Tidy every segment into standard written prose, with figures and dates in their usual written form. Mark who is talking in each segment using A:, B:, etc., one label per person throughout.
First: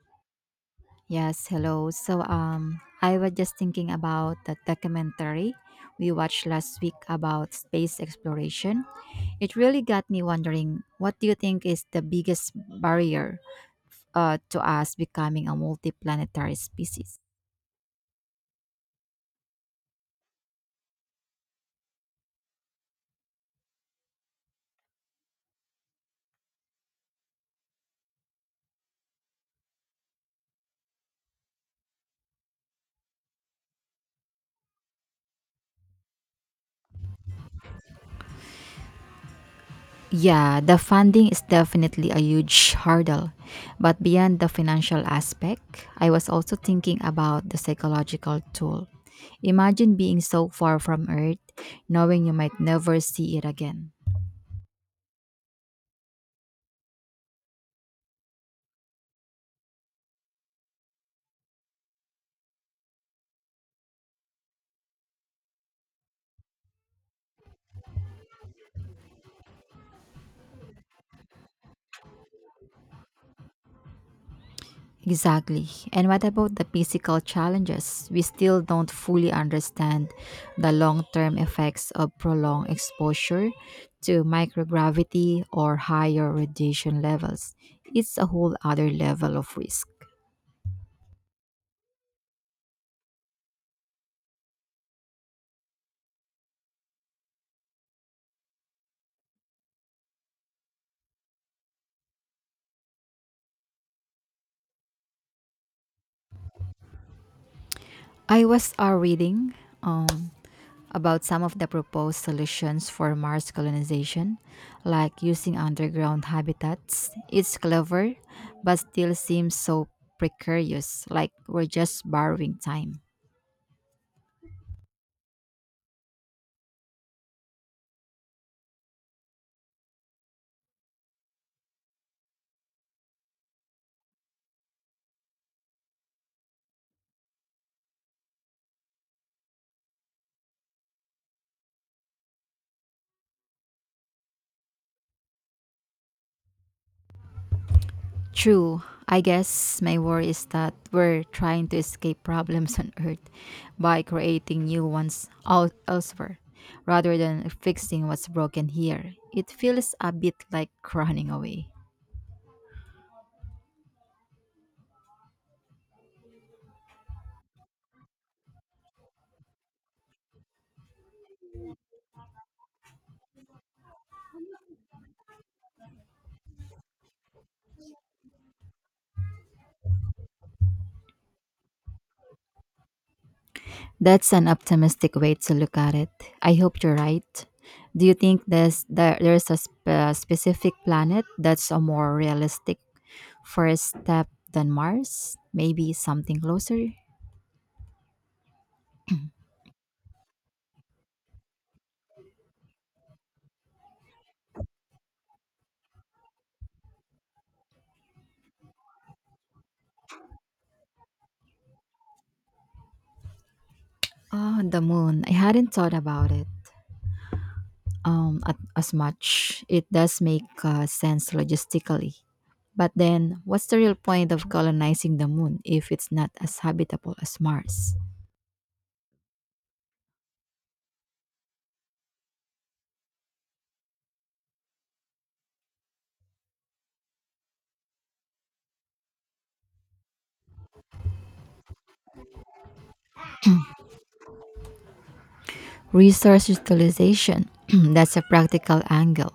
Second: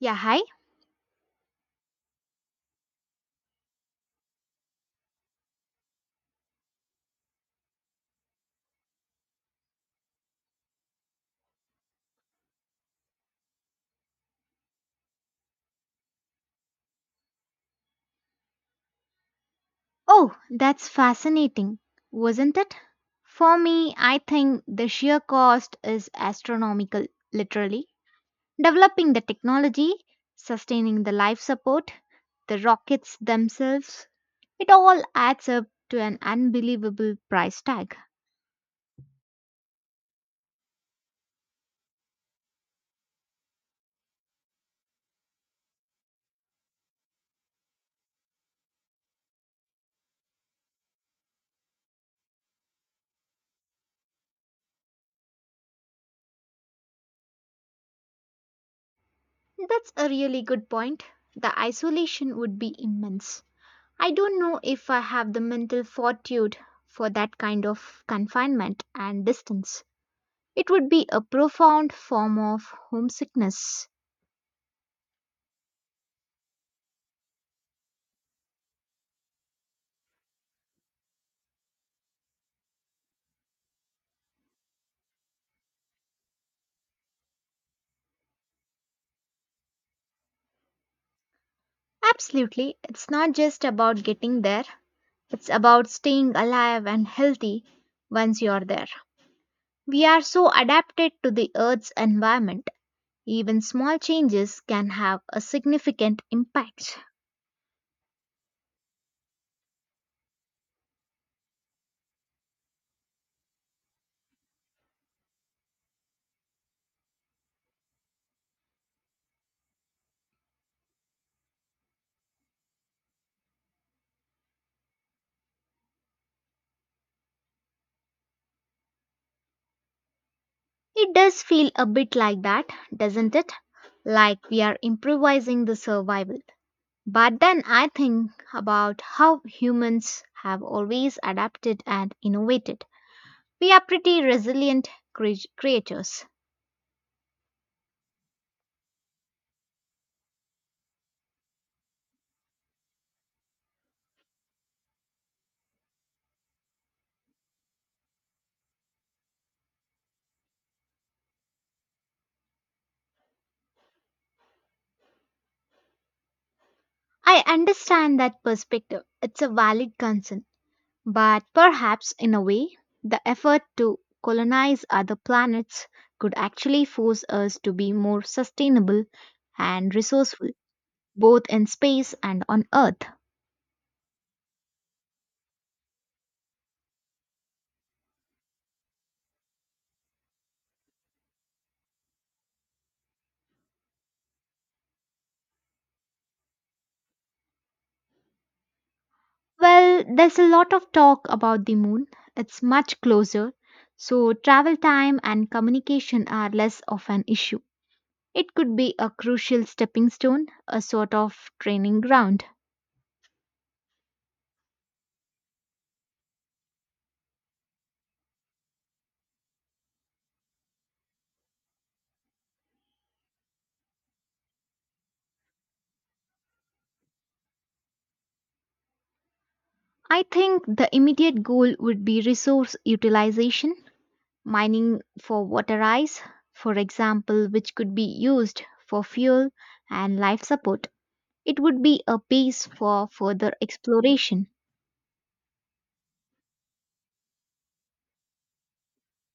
A: Yeah, hi.
B: Yes, hello. I was just thinking about the documentary we watched last week about space exploration. It really got me wondering, what do you think is the biggest barrier to us becoming a multiplanetary species?
A: Oh, that's fascinating, wasn't it? For me, I think the sheer cost is astronomical, literally. Developing the technology, sustaining the life support, the rockets themselves, it all adds up to an unbelievable price tag.
B: Yeah, the funding is definitely a huge hurdle. But beyond the financial aspect, I was also thinking about the psychological toll. Imagine being so far from Earth, knowing you might never see it again.
A: That's a really good point. The isolation would be immense. I don't know if I have the mental fortitude for that kind of confinement and distance. It would be a profound form of homesickness.
B: Exactly. And what about the physical challenges? We still don't fully understand the long term effects of prolonged exposure to microgravity or higher radiation levels. It's a whole other level of risk.
A: Absolutely, it's not just about getting there, it's about staying alive and healthy once you're there. We are so adapted to the Earth's environment, even small changes can have a significant impact.
B: I was reading um, about some of the proposed solutions for Mars colonization, like using underground habitats. It's clever, but still seems so precarious, like we're just borrowing time.
A: It does feel a bit like that, doesn't it? Like we are improvising the survival. But then I think about how humans have always adapted and innovated. We are pretty resilient creatures.
B: True. I guess my worry is that we're trying to escape problems on Earth by creating new ones out elsewhere rather than fixing what's broken here. It feels a bit like running away.
A: I understand that perspective. It's a valid concern. But perhaps, in a way, the effort to colonize other planets could actually force us to be more sustainable and resourceful, both in space and on Earth.
B: That's an optimistic way to look at it. I hope you're right. Do you think there's a specific planet that's a more realistic first step than Mars? Maybe something closer?
A: Well, there's a lot of talk about the moon. It's much closer, so travel time and communication are less of an issue. It could be a crucial stepping stone, a sort of training ground.
B: Oh, the moon. I hadn't thought about it as much. It does make sense logistically. But then, what's the real point of colonizing the moon if it's not as habitable as Mars?
A: I think the immediate goal would be resource utilization, mining for water ice, for example, which could be used for fuel and life support. It would be a base for further exploration.
B: Resource utilization that's a practical angle.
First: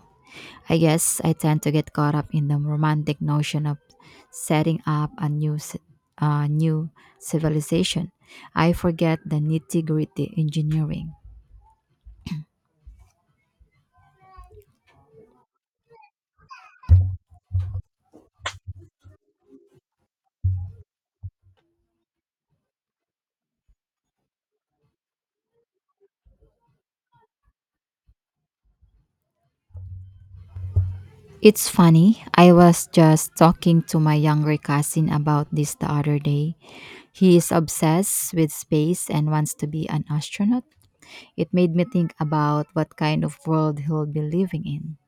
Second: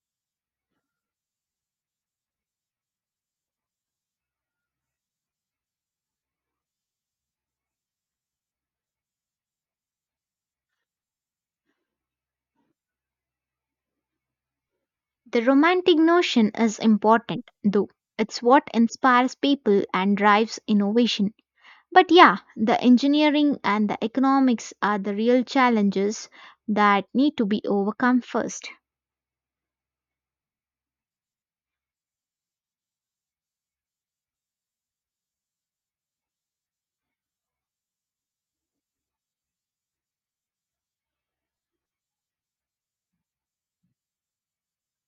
B: I guess I tend to get caught up in the romantic notion of setting up a new civilization. I forget the nitty gritty engineering.
A: The romantic notion is important, though. It's what inspires people and drives innovation. But yeah, the engineering and the economics are the real challenges that need to be overcome first.
B: It's funny, I was just talking to my younger cousin about this the other day. He is obsessed with space and wants to be an astronaut. It made me think about what kind of world he'll be living in.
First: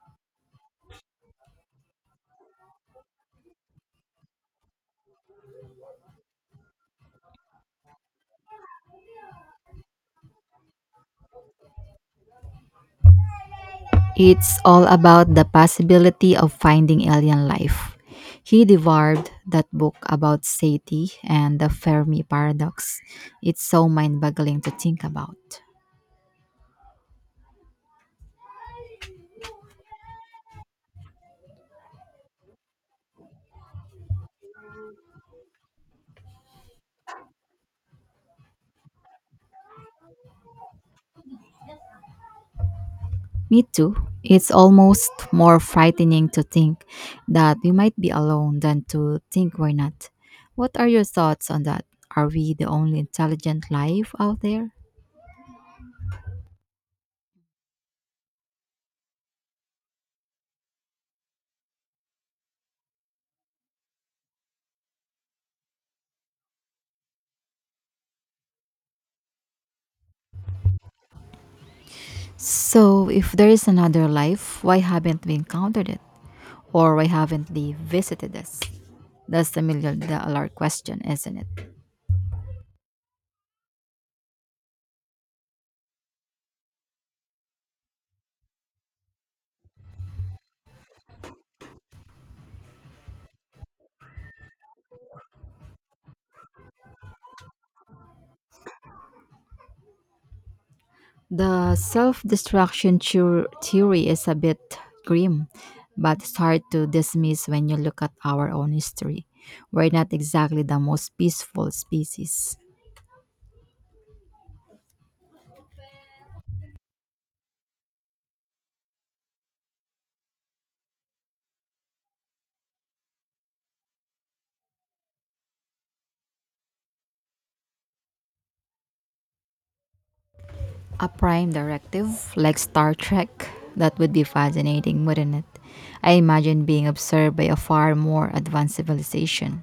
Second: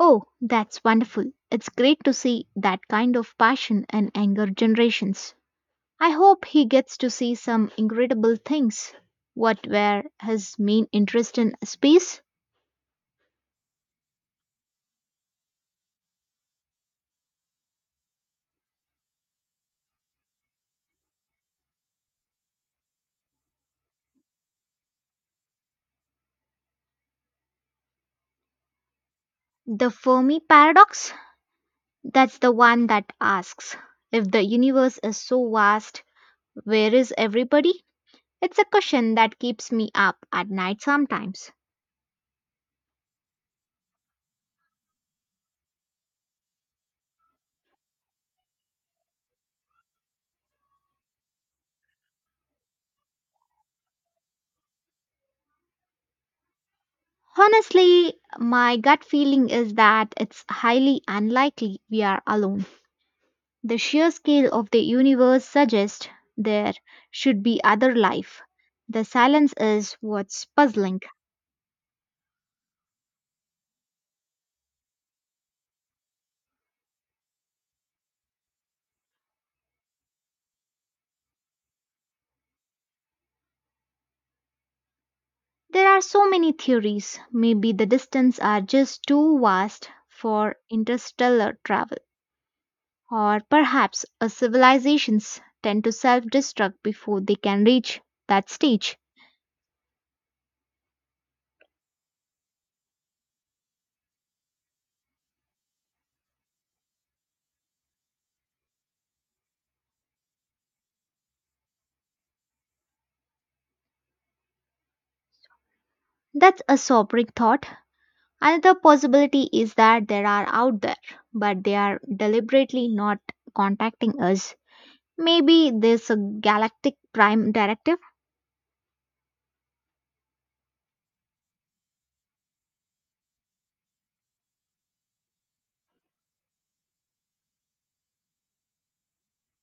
A: Oh, that's wonderful. It's great to see that kind of passion in younger generations. I hope he gets to see some incredible things. What were his main interest in space?
B: It's all about the possibility of finding alien life. He devoured that book about SETI and the Fermi paradox. It's so mind boggling to think about.
A: The Fermi paradox? That's the one that asks if the universe is so vast, where is everybody? It's a question that keeps me up at night sometimes.
B: Me too. It's almost more frightening to think that we might be alone than to think we're not. What are your thoughts on that? Are we the only intelligent life out there?
A: Honestly, my gut feeling is that it's highly unlikely we are alone. The sheer scale of the universe suggests there should be other life. The silence is what's puzzling.
B: So, if there is another life, why haven't we encountered it? Or why haven't they visited us? That's the million dollar question, isn't it?
A: There are so many theories. Maybe the distance are just too vast for interstellar travel. Or perhaps a civilizations tend to self destruct before they can reach that stage.
B: The self destruction theory is a bit grim, but it's hard to dismiss when you look at our own history. We're not exactly the most peaceful species.
A: That's a sobering thought. Another possibility is that there are out there, but they are deliberately not contacting us. Maybe there's a galactic prime directive.
B: A prime directive, like Star Trek, that would be fascinating, wouldn't it? I imagine being observed by a far more advanced civilization.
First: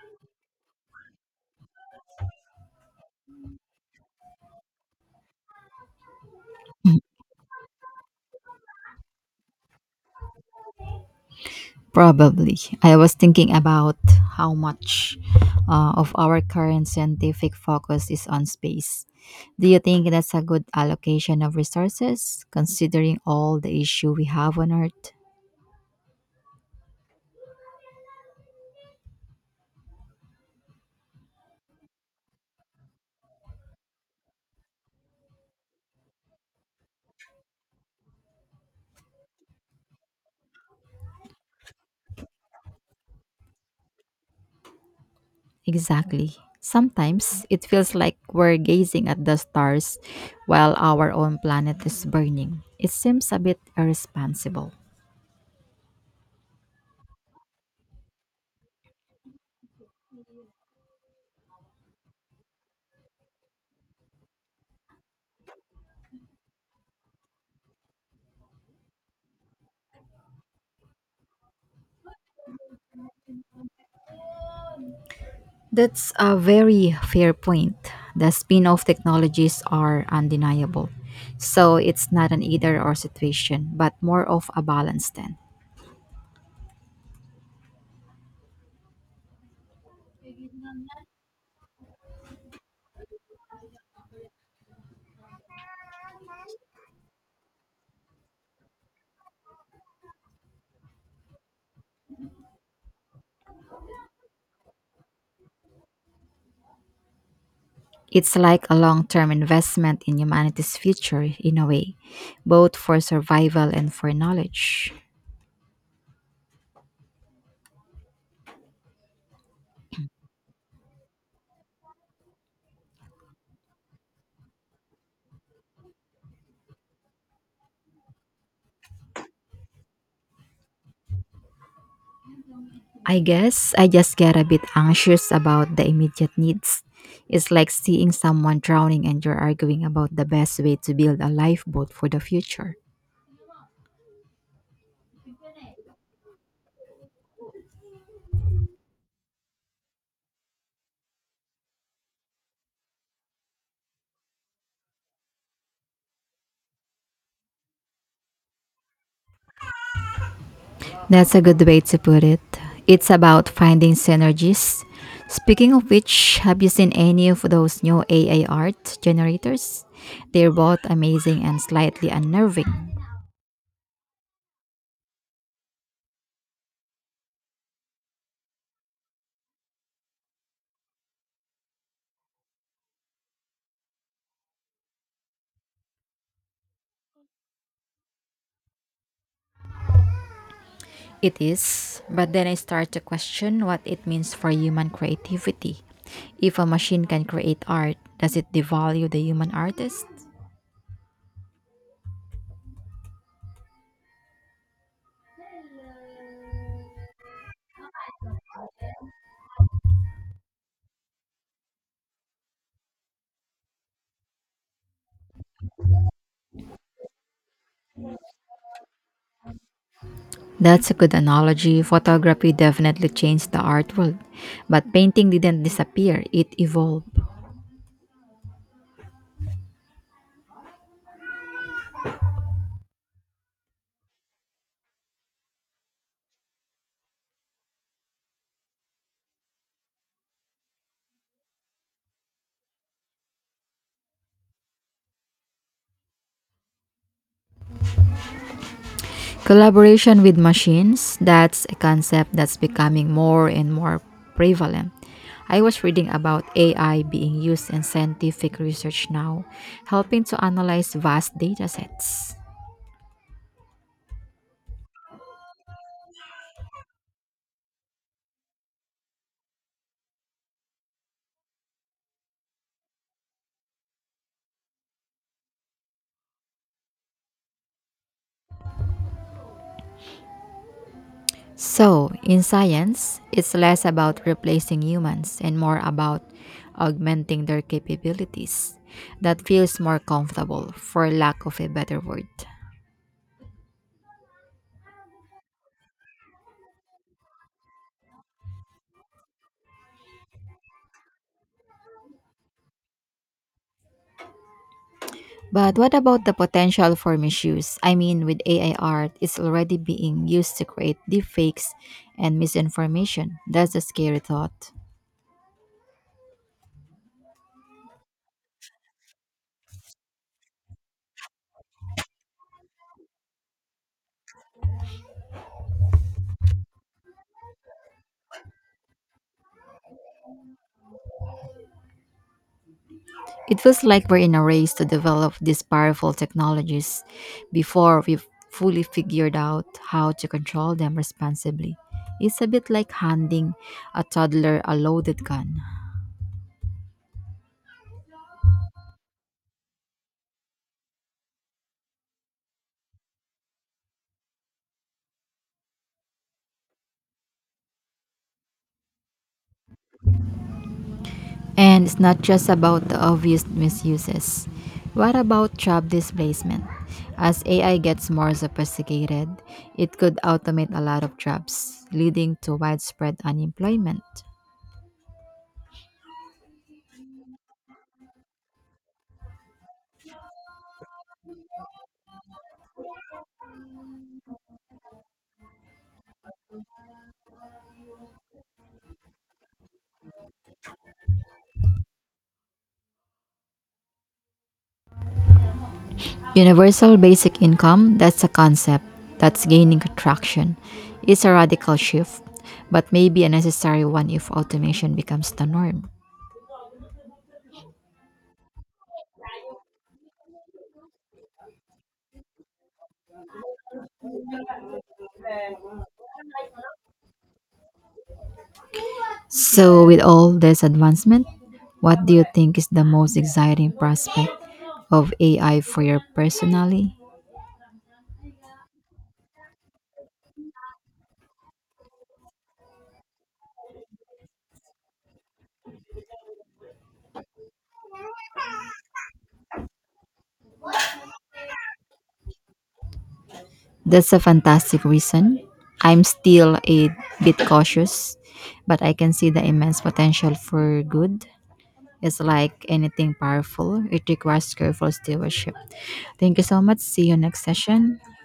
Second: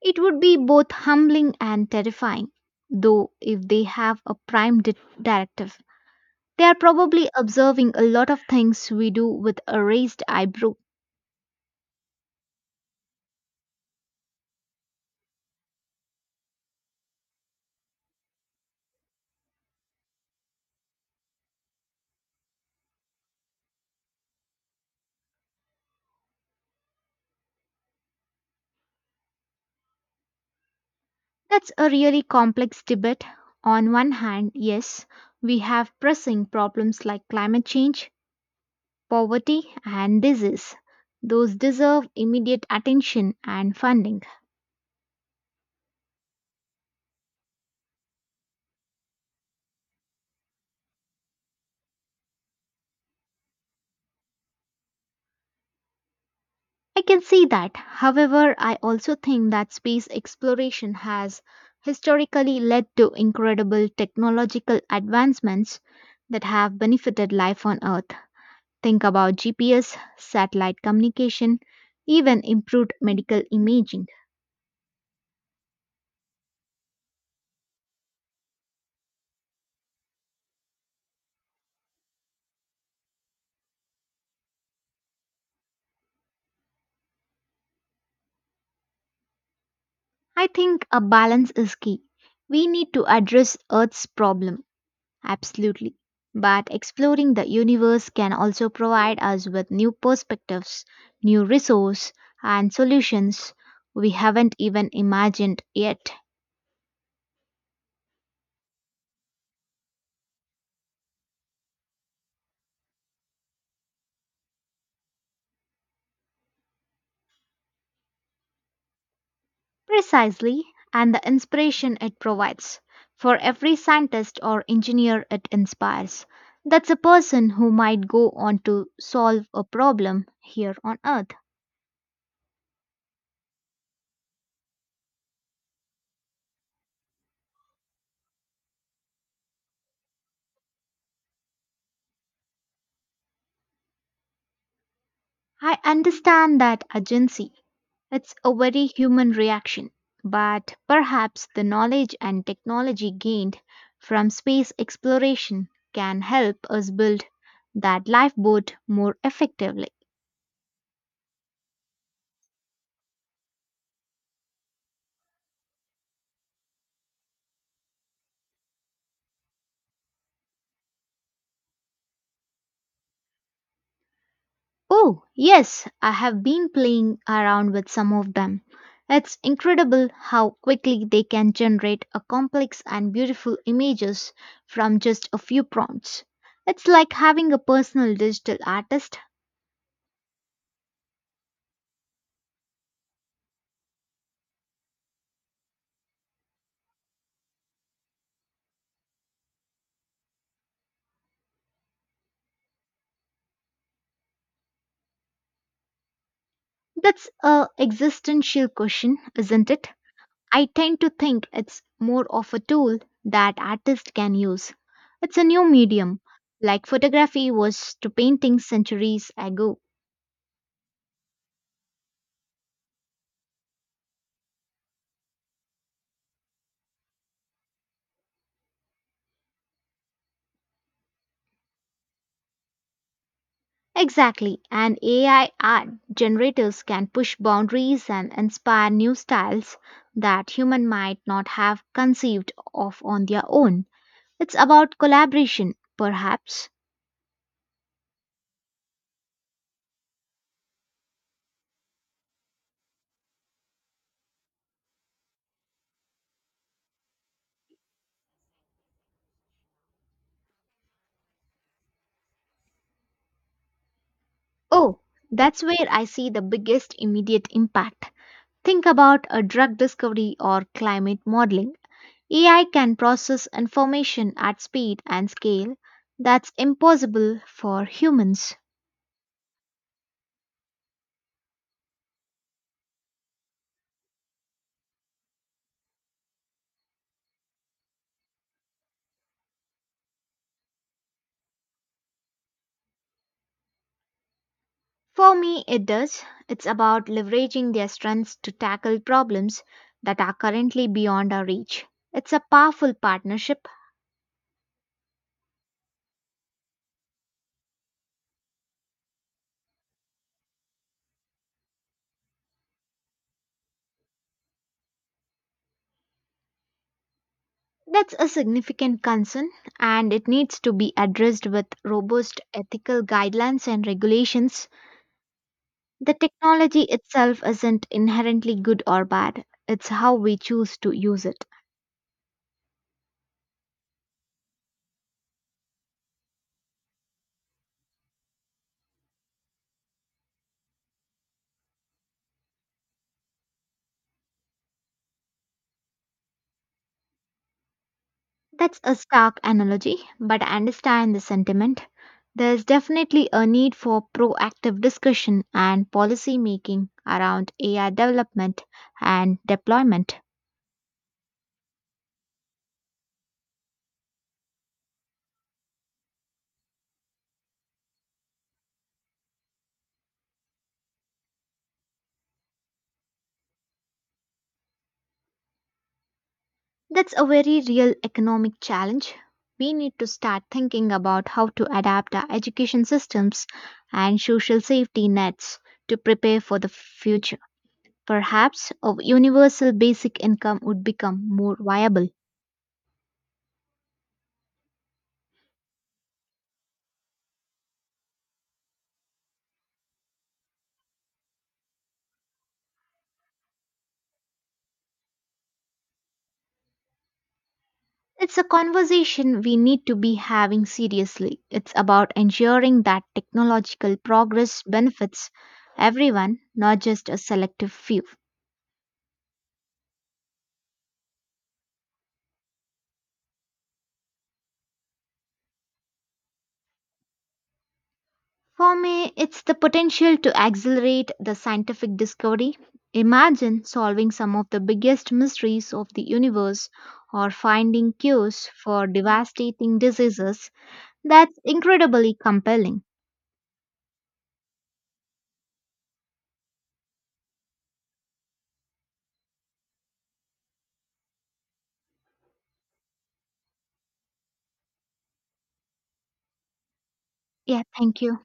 A: It would be both humbling and terrifying, though, if they have a prime directive. They are probably observing a lot of things we do with a raised eyebrow.
B: Probably. I was thinking about how much of our current scientific focus is on space. Do you think that's a good allocation of resources, considering all the issue we have on Earth?
A: That's a really complex debate. On one hand, yes, we have pressing problems like climate change, poverty, and disease. Those deserve immediate attention and funding.
B: Exactly. Sometimes it feels like we're gazing at the stars while our own planet is burning. It seems a bit irresponsible.
A: I can see that. However, I also think that space exploration has historically led to incredible technological advancements that have benefited life on Earth. Think about GPS, satellite communication, even improved medical imaging.
B: That's a very fair point. The spin off technologies are undeniable. So it's not an either or situation, but more of a balance then.
A: I think a balance is key. We need to address Earth's problem. Absolutely. But exploring the universe can also provide us with new perspectives, new resources, and solutions we haven't even imagined yet.
B: It's like a long term investment in humanity's future, in a way, both for survival and for knowledge.
A: Precisely, and the inspiration it provides. For every scientist or engineer it inspires, that's a person who might go on to solve a problem here on Earth.
B: I guess I just get a bit anxious about the immediate needs. It's like seeing someone drowning and you're arguing about the best way to build a lifeboat for the future.
A: I understand that urgency. It's a very human reaction, but perhaps the knowledge and technology gained from space exploration can help us build that lifeboat more effectively.
B: That's a good way to put it. It's about finding synergies. Speaking of which, have you seen any of those new AI art generators? They're both amazing and slightly unnerving.
A: Oh, yes, I have been playing around with some of them. It's incredible how quickly they can generate a complex and beautiful images from just a few prompts. It's like having a personal digital artist.
B: It is, but then I start to question what it means for human creativity. If a machine can create art, does it devalue the human artist?
A: That's a existential question, isn't it? I tend to think it's more of a tool that artists can use. It's a new medium, like photography was to painting centuries ago.
B: That's a good analogy. Photography definitely changed the art world, but painting didn't disappear, it evolved.
A: Exactly, and AI art generators can push boundaries and inspire new styles that human might not have conceived of on their own. It's about collaboration, perhaps.
B: Collaboration with machines, that's a concept that's becoming more and more prevalent. I was reading about AI being used in scientific research now, helping to analyze vast data sets.
A: Oh, that's where I see the biggest immediate impact. Think about a drug discovery or climate modeling. AI can process information at speed and scale that's impossible for humans.
B: So, in science, it's less about replacing humans and more about augmenting their capabilities. That feels more comfortable, for lack of a better word.
A: For me, it does. It's about leveraging their strengths to tackle problems that are currently beyond our reach. It's a powerful partnership.
B: But what about the potential for misuse? I mean, with AI art, it's already being used to create deepfakes and misinformation. That's a scary thought.
A: That's a significant concern, and it needs to be addressed with robust ethical guidelines and regulations. The technology itself isn't inherently good or bad, it's how we choose to use it.
B: It feels like we're in a race to develop these powerful technologies before we've fully figured out how to control them responsibly. It's a bit like handing a toddler a loaded gun.
A: That's a stark analogy, but I understand the sentiment. There's definitely a need for proactive discussion and policy making around AI development and deployment.
B: And it's not just about the obvious misuses. What about job displacement? As AI gets more sophisticated, it could automate a lot of jobs, leading to widespread unemployment.
A: That's a very real economic challenge. We need to start thinking about how to adapt our education systems and social safety nets to prepare for the future. Perhaps a universal basic income would become more viable.
B: Universal basic income, that's a concept that's gaining traction. It's a radical shift, but maybe a necessary one if automation becomes the norm.
A: It's a conversation we need to be having seriously. It's about ensuring that technological progress benefits everyone, not just a selective few.
B: So, with all this advancement, what do you think is the most exciting prospect of AI for your personally?
A: For me, it's the potential to accelerate the scientific discovery. Imagine solving some of the biggest mysteries of the universe or finding cures for devastating diseases. That's incredibly compelling.
B: That's a fantastic reason. I'm still a bit cautious, but I can see the immense potential for good. It's like anything powerful, it requires careful stewardship. Thank you so much. See you next
A: Yeah, thank
B: session.
A: you.